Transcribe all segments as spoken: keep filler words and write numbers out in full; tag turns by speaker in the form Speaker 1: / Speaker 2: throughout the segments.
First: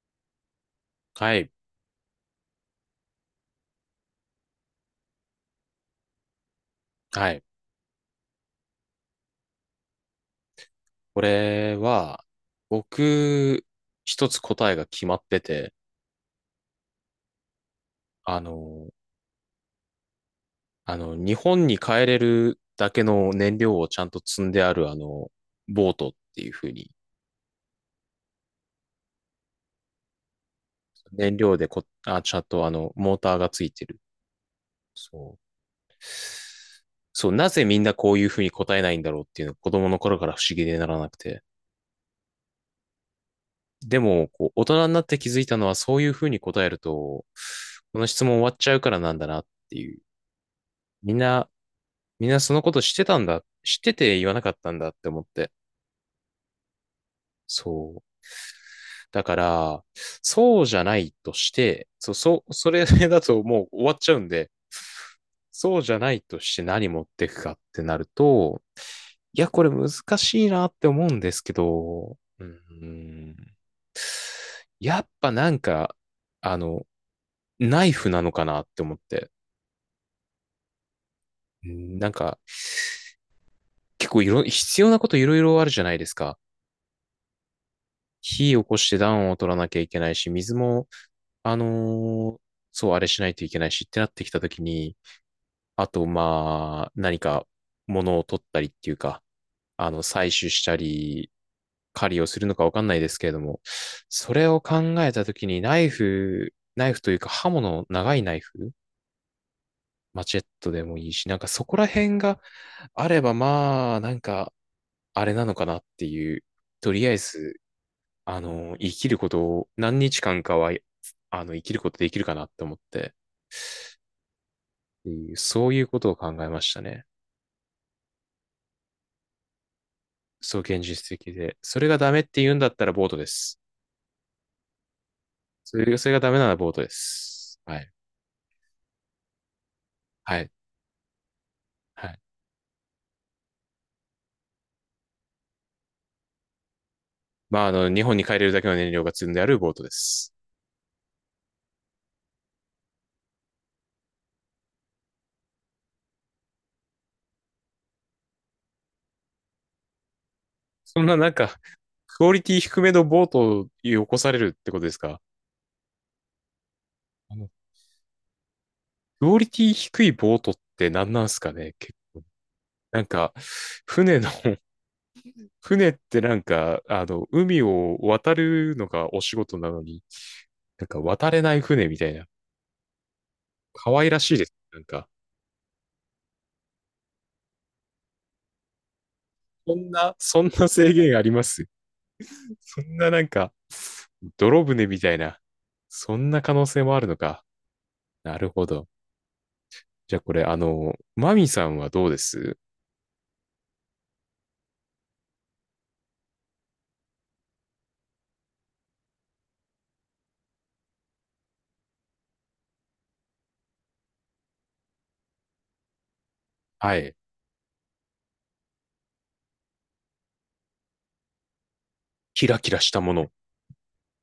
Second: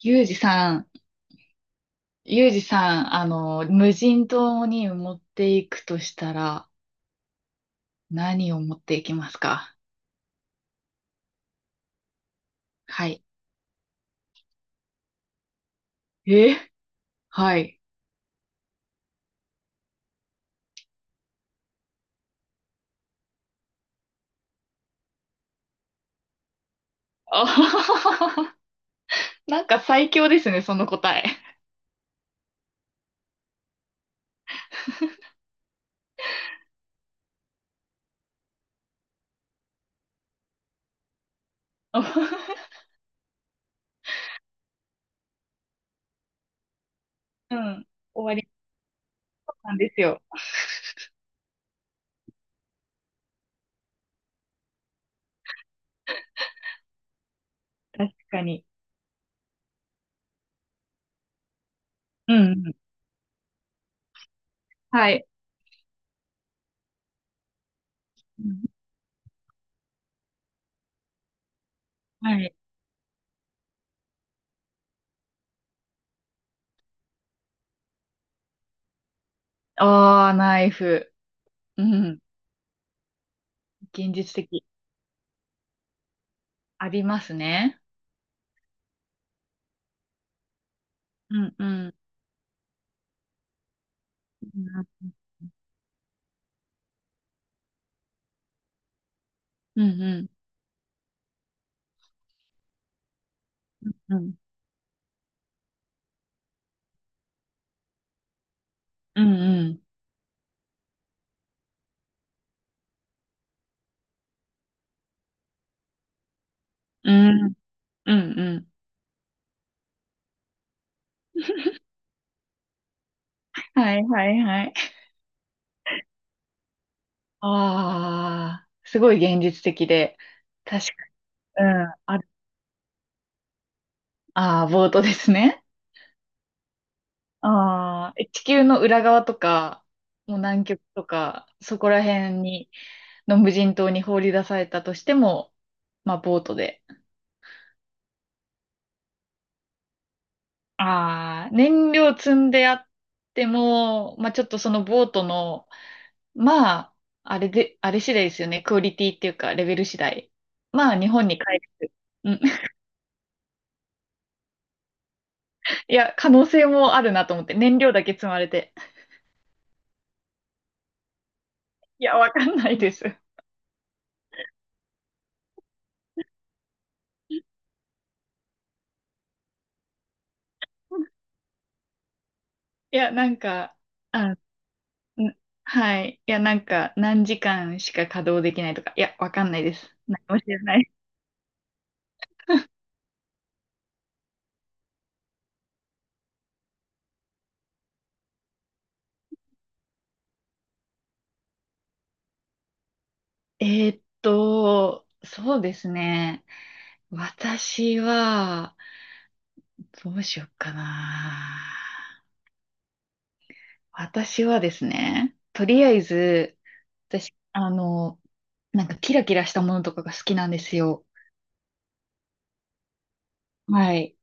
Speaker 1: ユージさん、
Speaker 2: はい。
Speaker 1: ユージさん、あの、無人島に持っていくとしたら、
Speaker 2: はい。
Speaker 1: 何を持っていきますか？
Speaker 2: これは、
Speaker 1: はい。
Speaker 2: 僕、一つ答えが決まってて、
Speaker 1: えはい。
Speaker 2: あの、あの、日本に帰れるだけの燃料をちゃんと積んである、あの、ボートっていう風に、
Speaker 1: あはははは。なんか最強ですね、その答え。
Speaker 2: 燃料でこ、あ、ちゃんとあの、モーターがついてる。そう。そう、なぜみんなこういう風に答えないんだろうっていうのが子供の頃から不思議でならなくて。でも、こう、大人になって気づいたのは、そういう風に答えると、
Speaker 1: うん。
Speaker 2: この質
Speaker 1: 終
Speaker 2: 問
Speaker 1: わ
Speaker 2: 終
Speaker 1: り
Speaker 2: わっちゃうからなんだなっ
Speaker 1: な
Speaker 2: て
Speaker 1: んで
Speaker 2: いう。
Speaker 1: すよ。
Speaker 2: みんな、みんなそのこと知ってたんだ、知ってて言わなかったんだって思って。そう。
Speaker 1: 確かに。
Speaker 2: だから、そうじゃないとして、そう、
Speaker 1: うん。
Speaker 2: そう、
Speaker 1: う
Speaker 2: そ
Speaker 1: ん。
Speaker 2: れだともう終わっちゃうんで、
Speaker 1: はい。
Speaker 2: そうじゃないとして何持ってくかってなる
Speaker 1: う
Speaker 2: と、
Speaker 1: ん。
Speaker 2: いや、これ難しいなって思うんですけど、
Speaker 1: は
Speaker 2: うー
Speaker 1: い。
Speaker 2: ん、やっぱなんか、あの、ナイフなのかなって思って、
Speaker 1: ああ、ナイフ。う
Speaker 2: なん
Speaker 1: ん。
Speaker 2: か、結
Speaker 1: 現
Speaker 2: 構い
Speaker 1: 実
Speaker 2: ろ、
Speaker 1: 的。
Speaker 2: 必要なこといろいろあるじゃないですか。
Speaker 1: ありますね。
Speaker 2: 火起こして暖を取らなきゃいけないし、水も、
Speaker 1: うん、
Speaker 2: あ
Speaker 1: う
Speaker 2: の
Speaker 1: ん。
Speaker 2: ーそう、あれしないといけないしってなってきた
Speaker 1: う
Speaker 2: ときに、
Speaker 1: ん、
Speaker 2: あと、まあ、何か物を取ったりっていうか、
Speaker 1: うん、
Speaker 2: あの、
Speaker 1: う
Speaker 2: 採
Speaker 1: ん。
Speaker 2: 取したり、狩りをするのかわかんないですけれども、
Speaker 1: う
Speaker 2: そ
Speaker 1: ん、
Speaker 2: れを考えたときに、ナイフ、ナイフというか刃物、長いナイフ、
Speaker 1: うん。
Speaker 2: マチェットでもいいし、なんかそこら辺があれば、まあ、なんか、あれなのかなっていう、とり
Speaker 1: う
Speaker 2: あえ
Speaker 1: ん、うん。
Speaker 2: ず、
Speaker 1: うん
Speaker 2: あ
Speaker 1: うん。
Speaker 2: の、生きることを何日間かは、あの、生きることできるかなって思って、
Speaker 1: はいはいはい。
Speaker 2: そういうことを考えましたね。
Speaker 1: ああ、すごい現実的で。
Speaker 2: そう、現
Speaker 1: 確か、
Speaker 2: 実的で。
Speaker 1: う
Speaker 2: それ
Speaker 1: ん、
Speaker 2: がダ
Speaker 1: あ
Speaker 2: メっ
Speaker 1: る。
Speaker 2: て言うんだったらボートです。
Speaker 1: ああ、ボートですね。
Speaker 2: それ、それがダメならボートです。はい。
Speaker 1: ああ、え地球の裏側とか、もう
Speaker 2: はい。
Speaker 1: 南極とか、そこら
Speaker 2: はい。
Speaker 1: 辺に、の無人島に放り出されたとしても、まあ、ボートで。
Speaker 2: まあ、あの、日本に帰れるだけの燃料が積んであるボートです。
Speaker 1: ああ、燃料積んであっても、まあ、ちょっとそのボートの、まあ、あれで、あれ次第ですよね。クオリティっていうか、レベル次第。まあ、
Speaker 2: そん
Speaker 1: 日
Speaker 2: な
Speaker 1: 本
Speaker 2: なん
Speaker 1: に帰
Speaker 2: か、
Speaker 1: る。
Speaker 2: クオリティ低めのボートを起こされるってことですか？
Speaker 1: いや、可能性もあるな
Speaker 2: あ
Speaker 1: と思っ
Speaker 2: の
Speaker 1: て、燃料だけ積まれて。
Speaker 2: クオリティ低いボートって何なんすかね？
Speaker 1: いや、わかんないで
Speaker 2: な
Speaker 1: す。
Speaker 2: んか、船の船ってなんか、あの、海を渡るのがお仕事なのに、なんか渡れない船みたいな、
Speaker 1: いや、なんか、
Speaker 2: 可愛ら
Speaker 1: あ、
Speaker 2: しい
Speaker 1: ん
Speaker 2: です。なんか、
Speaker 1: はい。いや、なんか、何時間しか稼働できないとか、いや、わかんない
Speaker 2: そ
Speaker 1: で
Speaker 2: ん
Speaker 1: す。
Speaker 2: な、
Speaker 1: 何も
Speaker 2: そ
Speaker 1: 知
Speaker 2: ん
Speaker 1: ら
Speaker 2: な
Speaker 1: ない。
Speaker 2: 制限あります？そんななんか、泥船みたいな、そんな可能性もあるのか。なるほど。じゃあこれ、あの、マミさんはどうです
Speaker 1: えーっと、そうですね。私は、どうしよっかな。私はですね、とりあえず、
Speaker 2: はい。
Speaker 1: 私、あの、なんかキラキラしたものとかが好きなんですよ。
Speaker 2: キラキラしたもの。
Speaker 1: はい。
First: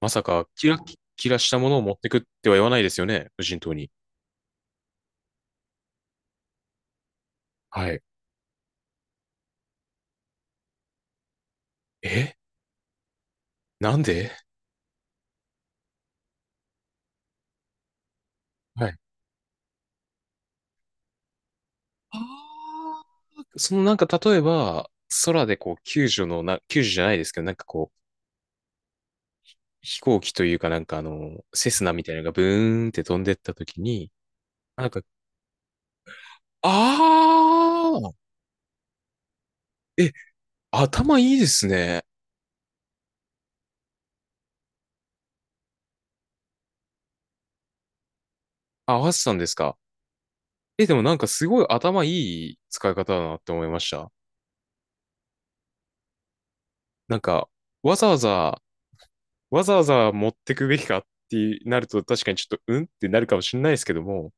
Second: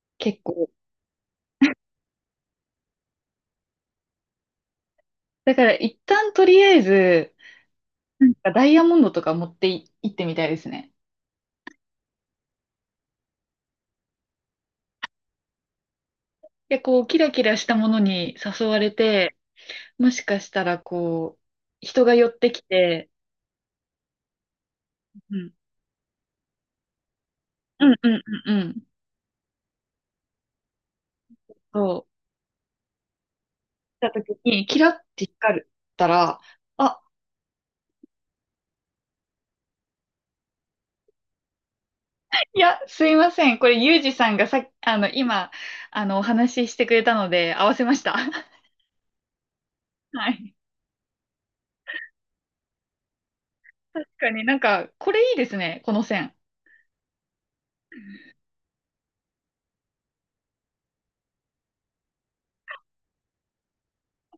Speaker 2: まさ
Speaker 1: 結
Speaker 2: か、キ
Speaker 1: 構。
Speaker 2: ラキラしたものを持ってくっては言わないですよね、無人島に。
Speaker 1: だから一旦とりあえず、
Speaker 2: はい。
Speaker 1: うん、ダイヤモンドとか持ってい行ってみたいですね。
Speaker 2: え、なんで？
Speaker 1: で、こう、キラキラしたものに誘わ
Speaker 2: は
Speaker 1: れ
Speaker 2: い。
Speaker 1: て、もしかしたら、こう、人が寄ってき
Speaker 2: あ、
Speaker 1: て、
Speaker 2: そのなんか例えば、
Speaker 1: う
Speaker 2: 空
Speaker 1: ん、
Speaker 2: でこう救助のな、救助じゃないですけど、なんか
Speaker 1: う
Speaker 2: こ
Speaker 1: ん、
Speaker 2: う、
Speaker 1: うん、うん、うん、
Speaker 2: 飛行機というかなんかあの、セスナ
Speaker 1: そ
Speaker 2: み
Speaker 1: う、
Speaker 2: たいなのがブーンって飛んでった時に、
Speaker 1: 来た時に、キ
Speaker 2: な
Speaker 1: ラ
Speaker 2: ん
Speaker 1: っ
Speaker 2: か、
Speaker 1: て光ったら、あ、
Speaker 2: あーえ、頭いいですね。
Speaker 1: いや、すいません。これ、ユージさんがさっき、あの、今、あの、お話ししてくれたので、合わせました。
Speaker 2: あ、合わせたんですか。
Speaker 1: はい。
Speaker 2: え、でもなんかすごい頭いい使い方だなって思いまし
Speaker 1: 確
Speaker 2: た。
Speaker 1: かになんか、これいいですね、この線。
Speaker 2: なんか、わざわざわざわざ持ってくべきかってなると確かにちょっとうんってなるかもしれないですけども、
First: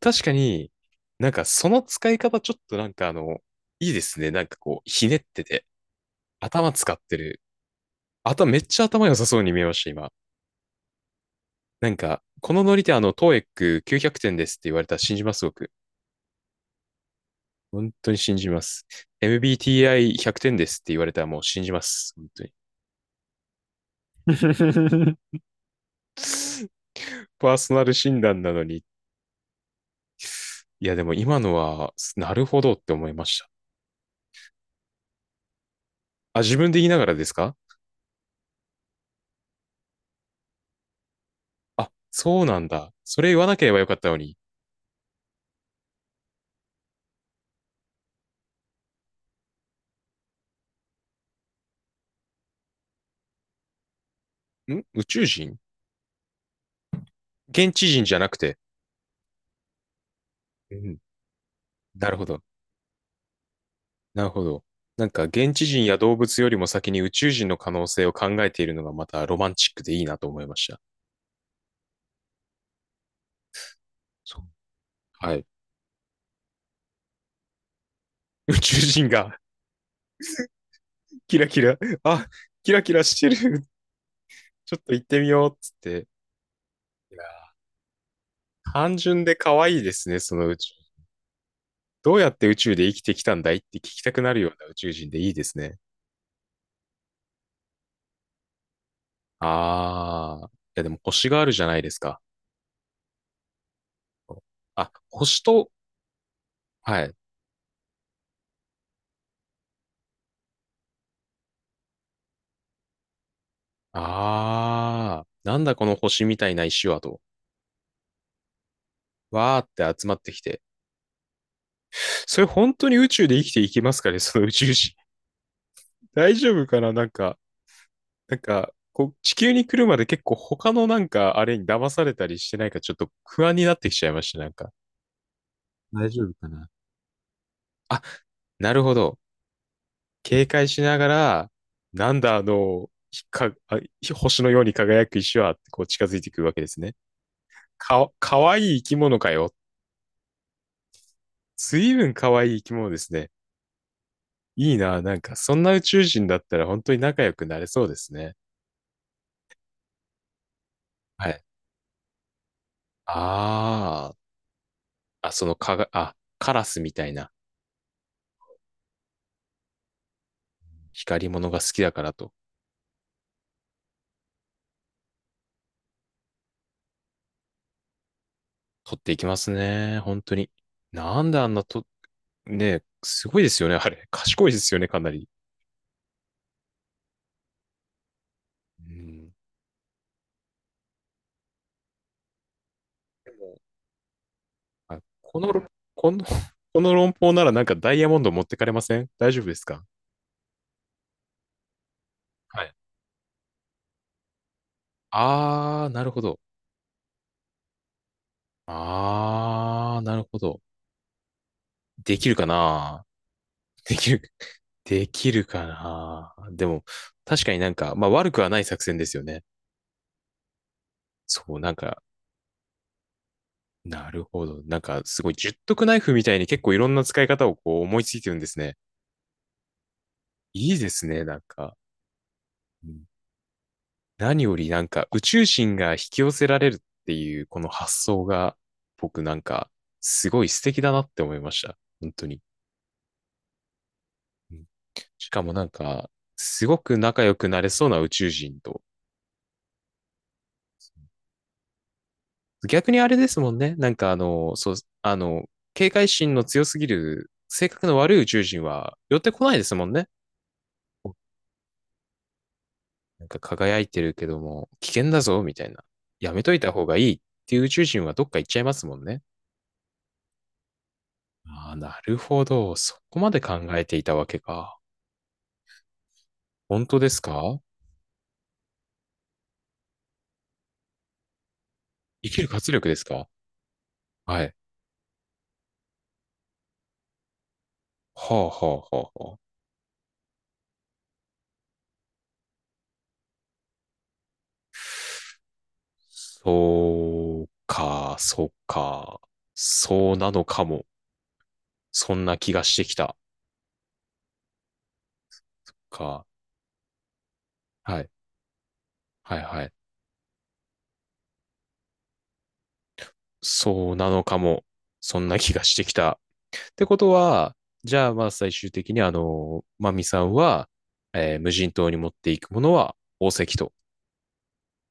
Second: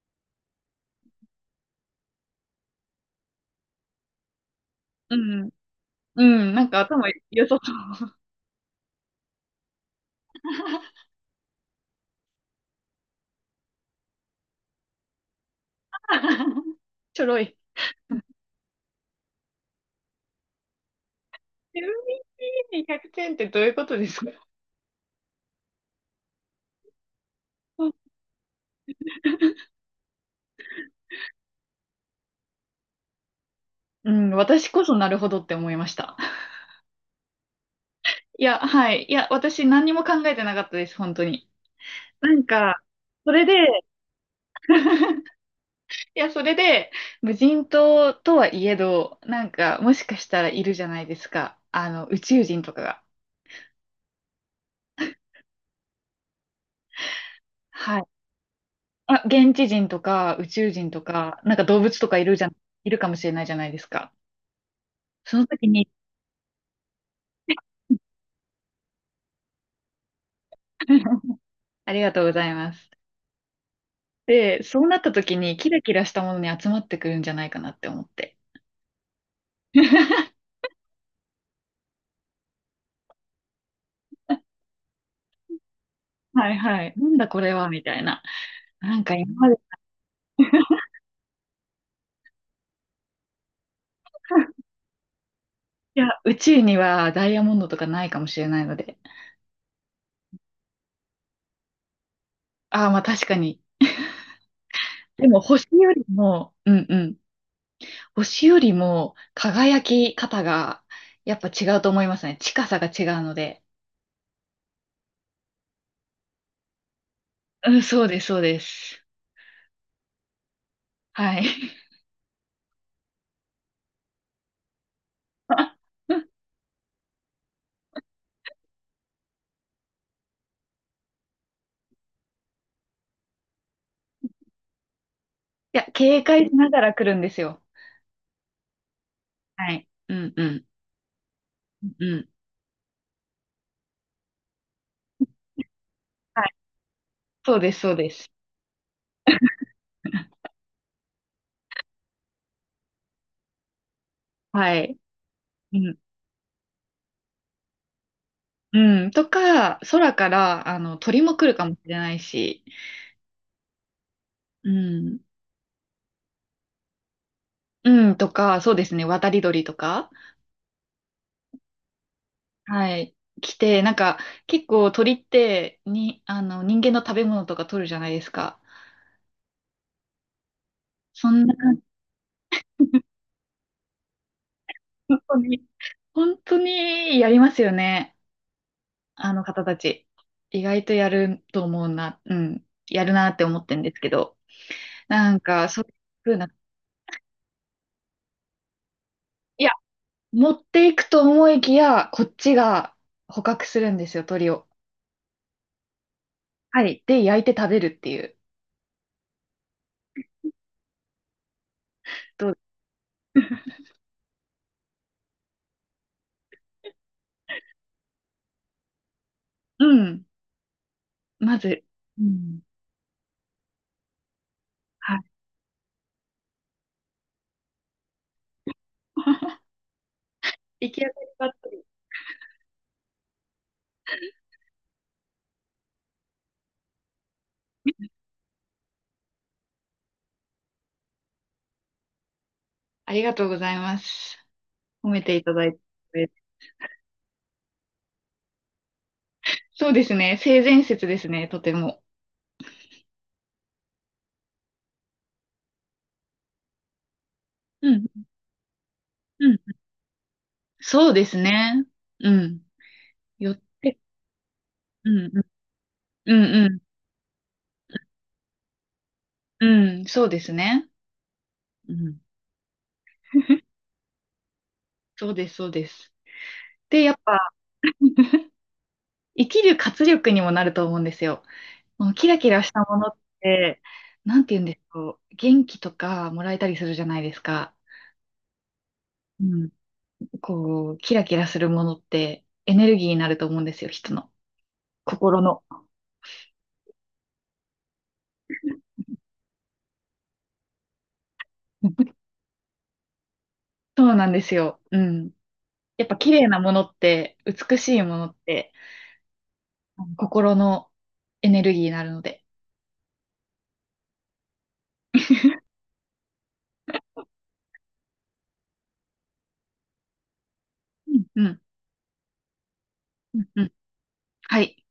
Speaker 2: 確かになんかその使い方ちょっとなんかあの、いいですね。なんかこう、ひね
Speaker 1: う
Speaker 2: って
Speaker 1: ん、
Speaker 2: て、
Speaker 1: うん、なん
Speaker 2: 頭
Speaker 1: か
Speaker 2: 使っ
Speaker 1: 頭
Speaker 2: てる。
Speaker 1: 良さそう。
Speaker 2: 頭めっちゃ頭良さそうに見えました、今。なんか、このノリであの、トーイックきゅうひゃく 点ですって言われたら信じます、僕。
Speaker 1: ちょろい。
Speaker 2: 本当に信じます。エムビーティーアイひゃく 点ですって言われたらもう信じ
Speaker 1: エ
Speaker 2: ま
Speaker 1: ムビ
Speaker 2: す。
Speaker 1: ー
Speaker 2: 本当
Speaker 1: テ
Speaker 2: に。
Speaker 1: ィーにひゃくてんってどういうことですか？
Speaker 2: パーソナル診断なのに。いや、でも今のは、なるほどって思いました。
Speaker 1: うん、私こそなるほどって思いました。
Speaker 2: あ、自分で言いながらですか？
Speaker 1: いや、はい。いや、私何にも考えてなかったです、本当に。
Speaker 2: あ、
Speaker 1: な
Speaker 2: そ
Speaker 1: ん
Speaker 2: うなん
Speaker 1: か、
Speaker 2: だ。それ
Speaker 1: そ
Speaker 2: 言
Speaker 1: れ
Speaker 2: わ
Speaker 1: で、
Speaker 2: なければよかったのに。
Speaker 1: いや、それで、無人島とはいえど、なんか、もしかしたらいるじゃないですか。あの、宇宙人とかが。
Speaker 2: ん、宇宙人？現地
Speaker 1: は
Speaker 2: 人
Speaker 1: い。
Speaker 2: じゃなくて。
Speaker 1: あ、現地人とか、宇宙
Speaker 2: う
Speaker 1: 人
Speaker 2: ん。
Speaker 1: とか、なんか動物と
Speaker 2: なる
Speaker 1: か
Speaker 2: ほ
Speaker 1: いる
Speaker 2: ど。
Speaker 1: じゃん、いるかもしれないじゃないですか。
Speaker 2: なるほど。なんか、
Speaker 1: その
Speaker 2: 現地
Speaker 1: 時
Speaker 2: 人
Speaker 1: に
Speaker 2: や動物よりも先に宇宙人の可能性を考えているのがまたロマンチックでいいなと思いました。
Speaker 1: ありがとうございます。
Speaker 2: そう。
Speaker 1: で、そうなった
Speaker 2: は
Speaker 1: 時
Speaker 2: い。
Speaker 1: にキラキラしたものに集まってくるんじゃないかなって思って。
Speaker 2: 宇宙人が キラキラ、あ、キラキラしてる。ちょっと行ってみようっつって。
Speaker 1: はいはい。な
Speaker 2: い
Speaker 1: ん
Speaker 2: や、
Speaker 1: だこれはみたいな。
Speaker 2: 単
Speaker 1: なんか
Speaker 2: 純
Speaker 1: 今
Speaker 2: で
Speaker 1: まで、
Speaker 2: 可愛いですね、その宇宙。どうやって宇宙で生きてきたんだいって聞きたくなるような 宇宙人でいいですね。
Speaker 1: いや、宇宙にはダイヤモンドとかないかもしれないので。
Speaker 2: ああ。いや、でも星があるじゃないですか。
Speaker 1: ああ、まあ確かに。
Speaker 2: あ、
Speaker 1: でも
Speaker 2: 星
Speaker 1: 星
Speaker 2: と、
Speaker 1: よりも、うんう
Speaker 2: はい。
Speaker 1: ん。星よりも輝き方がやっぱ違うと思いますね。近さが違うので。
Speaker 2: ああ。なんだこの星みたいな石はと。
Speaker 1: うん、そうです、そうです。
Speaker 2: わーって集まってきて。
Speaker 1: はい。
Speaker 2: それ本当に宇宙で生きていけますかね、その宇宙人。
Speaker 1: い
Speaker 2: 大丈夫かな、なんか、なんか、こう、地球に来るまで結構他のなんか、あれに騙されたりしてないか、ちょっと不安になってきちゃいました、なんか。
Speaker 1: や、
Speaker 2: 大丈
Speaker 1: 警
Speaker 2: 夫か
Speaker 1: 戒し
Speaker 2: な。
Speaker 1: ながら来るんですよ。
Speaker 2: あ、なるほど。
Speaker 1: はい。うんう
Speaker 2: 警
Speaker 1: ん。
Speaker 2: 戒しながら、
Speaker 1: うん
Speaker 2: な
Speaker 1: う
Speaker 2: ん
Speaker 1: ん。
Speaker 2: だあの、ひか、あ星のように輝く石は、こう近づいてく
Speaker 1: は
Speaker 2: る
Speaker 1: い。
Speaker 2: わけですね。
Speaker 1: そうです、そう
Speaker 2: か、
Speaker 1: です。
Speaker 2: かわいい生き物かよ。随分かわいい生き物ですね。い
Speaker 1: は
Speaker 2: い
Speaker 1: い。
Speaker 2: な、なんか、そんな
Speaker 1: う
Speaker 2: 宇
Speaker 1: ん。
Speaker 2: 宙人だったら本当に仲良くなれそうですね。
Speaker 1: うん。とか、空から、あの、鳥
Speaker 2: は
Speaker 1: も
Speaker 2: い。
Speaker 1: 来るかもしれないし、
Speaker 2: あ
Speaker 1: うん。
Speaker 2: あ、あ、そのかが、あ、カラスみたいな
Speaker 1: うん。とか、そうですね。渡り鳥とか、
Speaker 2: 光り物が好きだからと、
Speaker 1: はい。来て、なんか、結構鳥って、に、あの、人間の食べ物とか取るじゃないですか。
Speaker 2: 取っていきますね。本当に。なん
Speaker 1: そ
Speaker 2: であ
Speaker 1: ん
Speaker 2: ん
Speaker 1: な
Speaker 2: な
Speaker 1: 感じ。
Speaker 2: と、ね、すごいですよね、あれ。賢いですよね、かな
Speaker 1: 本
Speaker 2: り。
Speaker 1: 当に、本当にやりますよね。
Speaker 2: うん。
Speaker 1: あの方たち。意外とやると思うな、うん。やるなって思ってるんですけど。
Speaker 2: あ、
Speaker 1: な
Speaker 2: こ
Speaker 1: ん
Speaker 2: の、
Speaker 1: か、そういう
Speaker 2: この、
Speaker 1: 風な、い
Speaker 2: この論法ならなんかダイヤモンド持ってかれません、大丈夫です
Speaker 1: や、
Speaker 2: か？
Speaker 1: 持っていくと思いきや、こっち
Speaker 2: はい。
Speaker 1: が捕獲するんですよ、鳥を。
Speaker 2: あー、なるほど。
Speaker 1: はい。で、焼いて食べるっていう。
Speaker 2: あー、なるほど。できるか
Speaker 1: どう。
Speaker 2: な？できる、できるかな、でも、確かになんか、まあ悪くはない作戦ですよね。
Speaker 1: うん。
Speaker 2: そ
Speaker 1: ま
Speaker 2: う、なん
Speaker 1: ず、
Speaker 2: か、
Speaker 1: うん。
Speaker 2: なるほど。なんか、
Speaker 1: はい。
Speaker 2: すごい、十徳ナイフみたいに結構いろんな使い方をこう思いついてるんですね。いいで
Speaker 1: 行き
Speaker 2: す
Speaker 1: 当た
Speaker 2: ね、
Speaker 1: り
Speaker 2: なん
Speaker 1: ばった
Speaker 2: か。
Speaker 1: り。
Speaker 2: うん。何よりなんか宇宙人が引き寄せられるっていうこの発想が僕なんかすごい素敵だなって思いました。本当に。
Speaker 1: ありがとうございます。
Speaker 2: うん。
Speaker 1: 褒め
Speaker 2: し
Speaker 1: て
Speaker 2: か
Speaker 1: い
Speaker 2: も
Speaker 1: た
Speaker 2: な
Speaker 1: だ
Speaker 2: ん
Speaker 1: い
Speaker 2: か
Speaker 1: て。
Speaker 2: すごく仲良くなれそうな宇宙人と。
Speaker 1: そうですね。性善説ですね、とても。
Speaker 2: 逆にあれですもんね。なんかあの、そう、あの、警戒心の強すぎる性格
Speaker 1: う
Speaker 2: の
Speaker 1: ん。
Speaker 2: 悪い宇宙人は寄ってこ
Speaker 1: う
Speaker 2: ない
Speaker 1: ん。
Speaker 2: ですもんね。
Speaker 1: そうですね。うん。
Speaker 2: なんか
Speaker 1: 寄っ
Speaker 2: 輝い
Speaker 1: て、
Speaker 2: てるけども危険
Speaker 1: う
Speaker 2: だ
Speaker 1: ん。
Speaker 2: ぞみたいな。や
Speaker 1: う
Speaker 2: め
Speaker 1: ん。
Speaker 2: とい
Speaker 1: う
Speaker 2: た
Speaker 1: ん。
Speaker 2: 方がいいっていう宇宙人はどっか行っちゃいますもんね。
Speaker 1: うん。そうですね。
Speaker 2: ああ、
Speaker 1: う
Speaker 2: なる
Speaker 1: ん。
Speaker 2: ほど。そこまで考 えていたわけか。
Speaker 1: そうです、そうです。
Speaker 2: 本当
Speaker 1: で、
Speaker 2: で
Speaker 1: やっ
Speaker 2: す
Speaker 1: ぱ、
Speaker 2: か？
Speaker 1: 生きる活力にもなると思うんですよ。もうキ
Speaker 2: 生
Speaker 1: ラ
Speaker 2: きる
Speaker 1: キラし
Speaker 2: 活
Speaker 1: た
Speaker 2: 力で
Speaker 1: も
Speaker 2: す
Speaker 1: のっ
Speaker 2: か？
Speaker 1: て、な
Speaker 2: は
Speaker 1: んて
Speaker 2: い。
Speaker 1: 言うんでしょう。元気とかもらえたりするじゃないですか。
Speaker 2: はあ、はあ、はあ、はあ。
Speaker 1: うん。こう、キラキラするものってエネルギーになると思うんですよ、人の。心の。
Speaker 2: そうか、そうか。そうなのかも。そ んな気がしてきた。
Speaker 1: そうなんですよ。うん。やっぱ
Speaker 2: か。
Speaker 1: 綺麗なものって、美し
Speaker 2: は
Speaker 1: い
Speaker 2: い。
Speaker 1: ものって、
Speaker 2: はい、はい。
Speaker 1: あの心のエネルギーになるので。
Speaker 2: そうなのかも。そんな気がしてきた。ってことは、じゃあ、まあ、最終的に、あの、マミさんは、
Speaker 1: うん、
Speaker 2: えー
Speaker 1: う
Speaker 2: 無
Speaker 1: ん、
Speaker 2: 人島に持っていくものは宝
Speaker 1: うん、
Speaker 2: 石
Speaker 1: う
Speaker 2: と。
Speaker 1: ん。はい。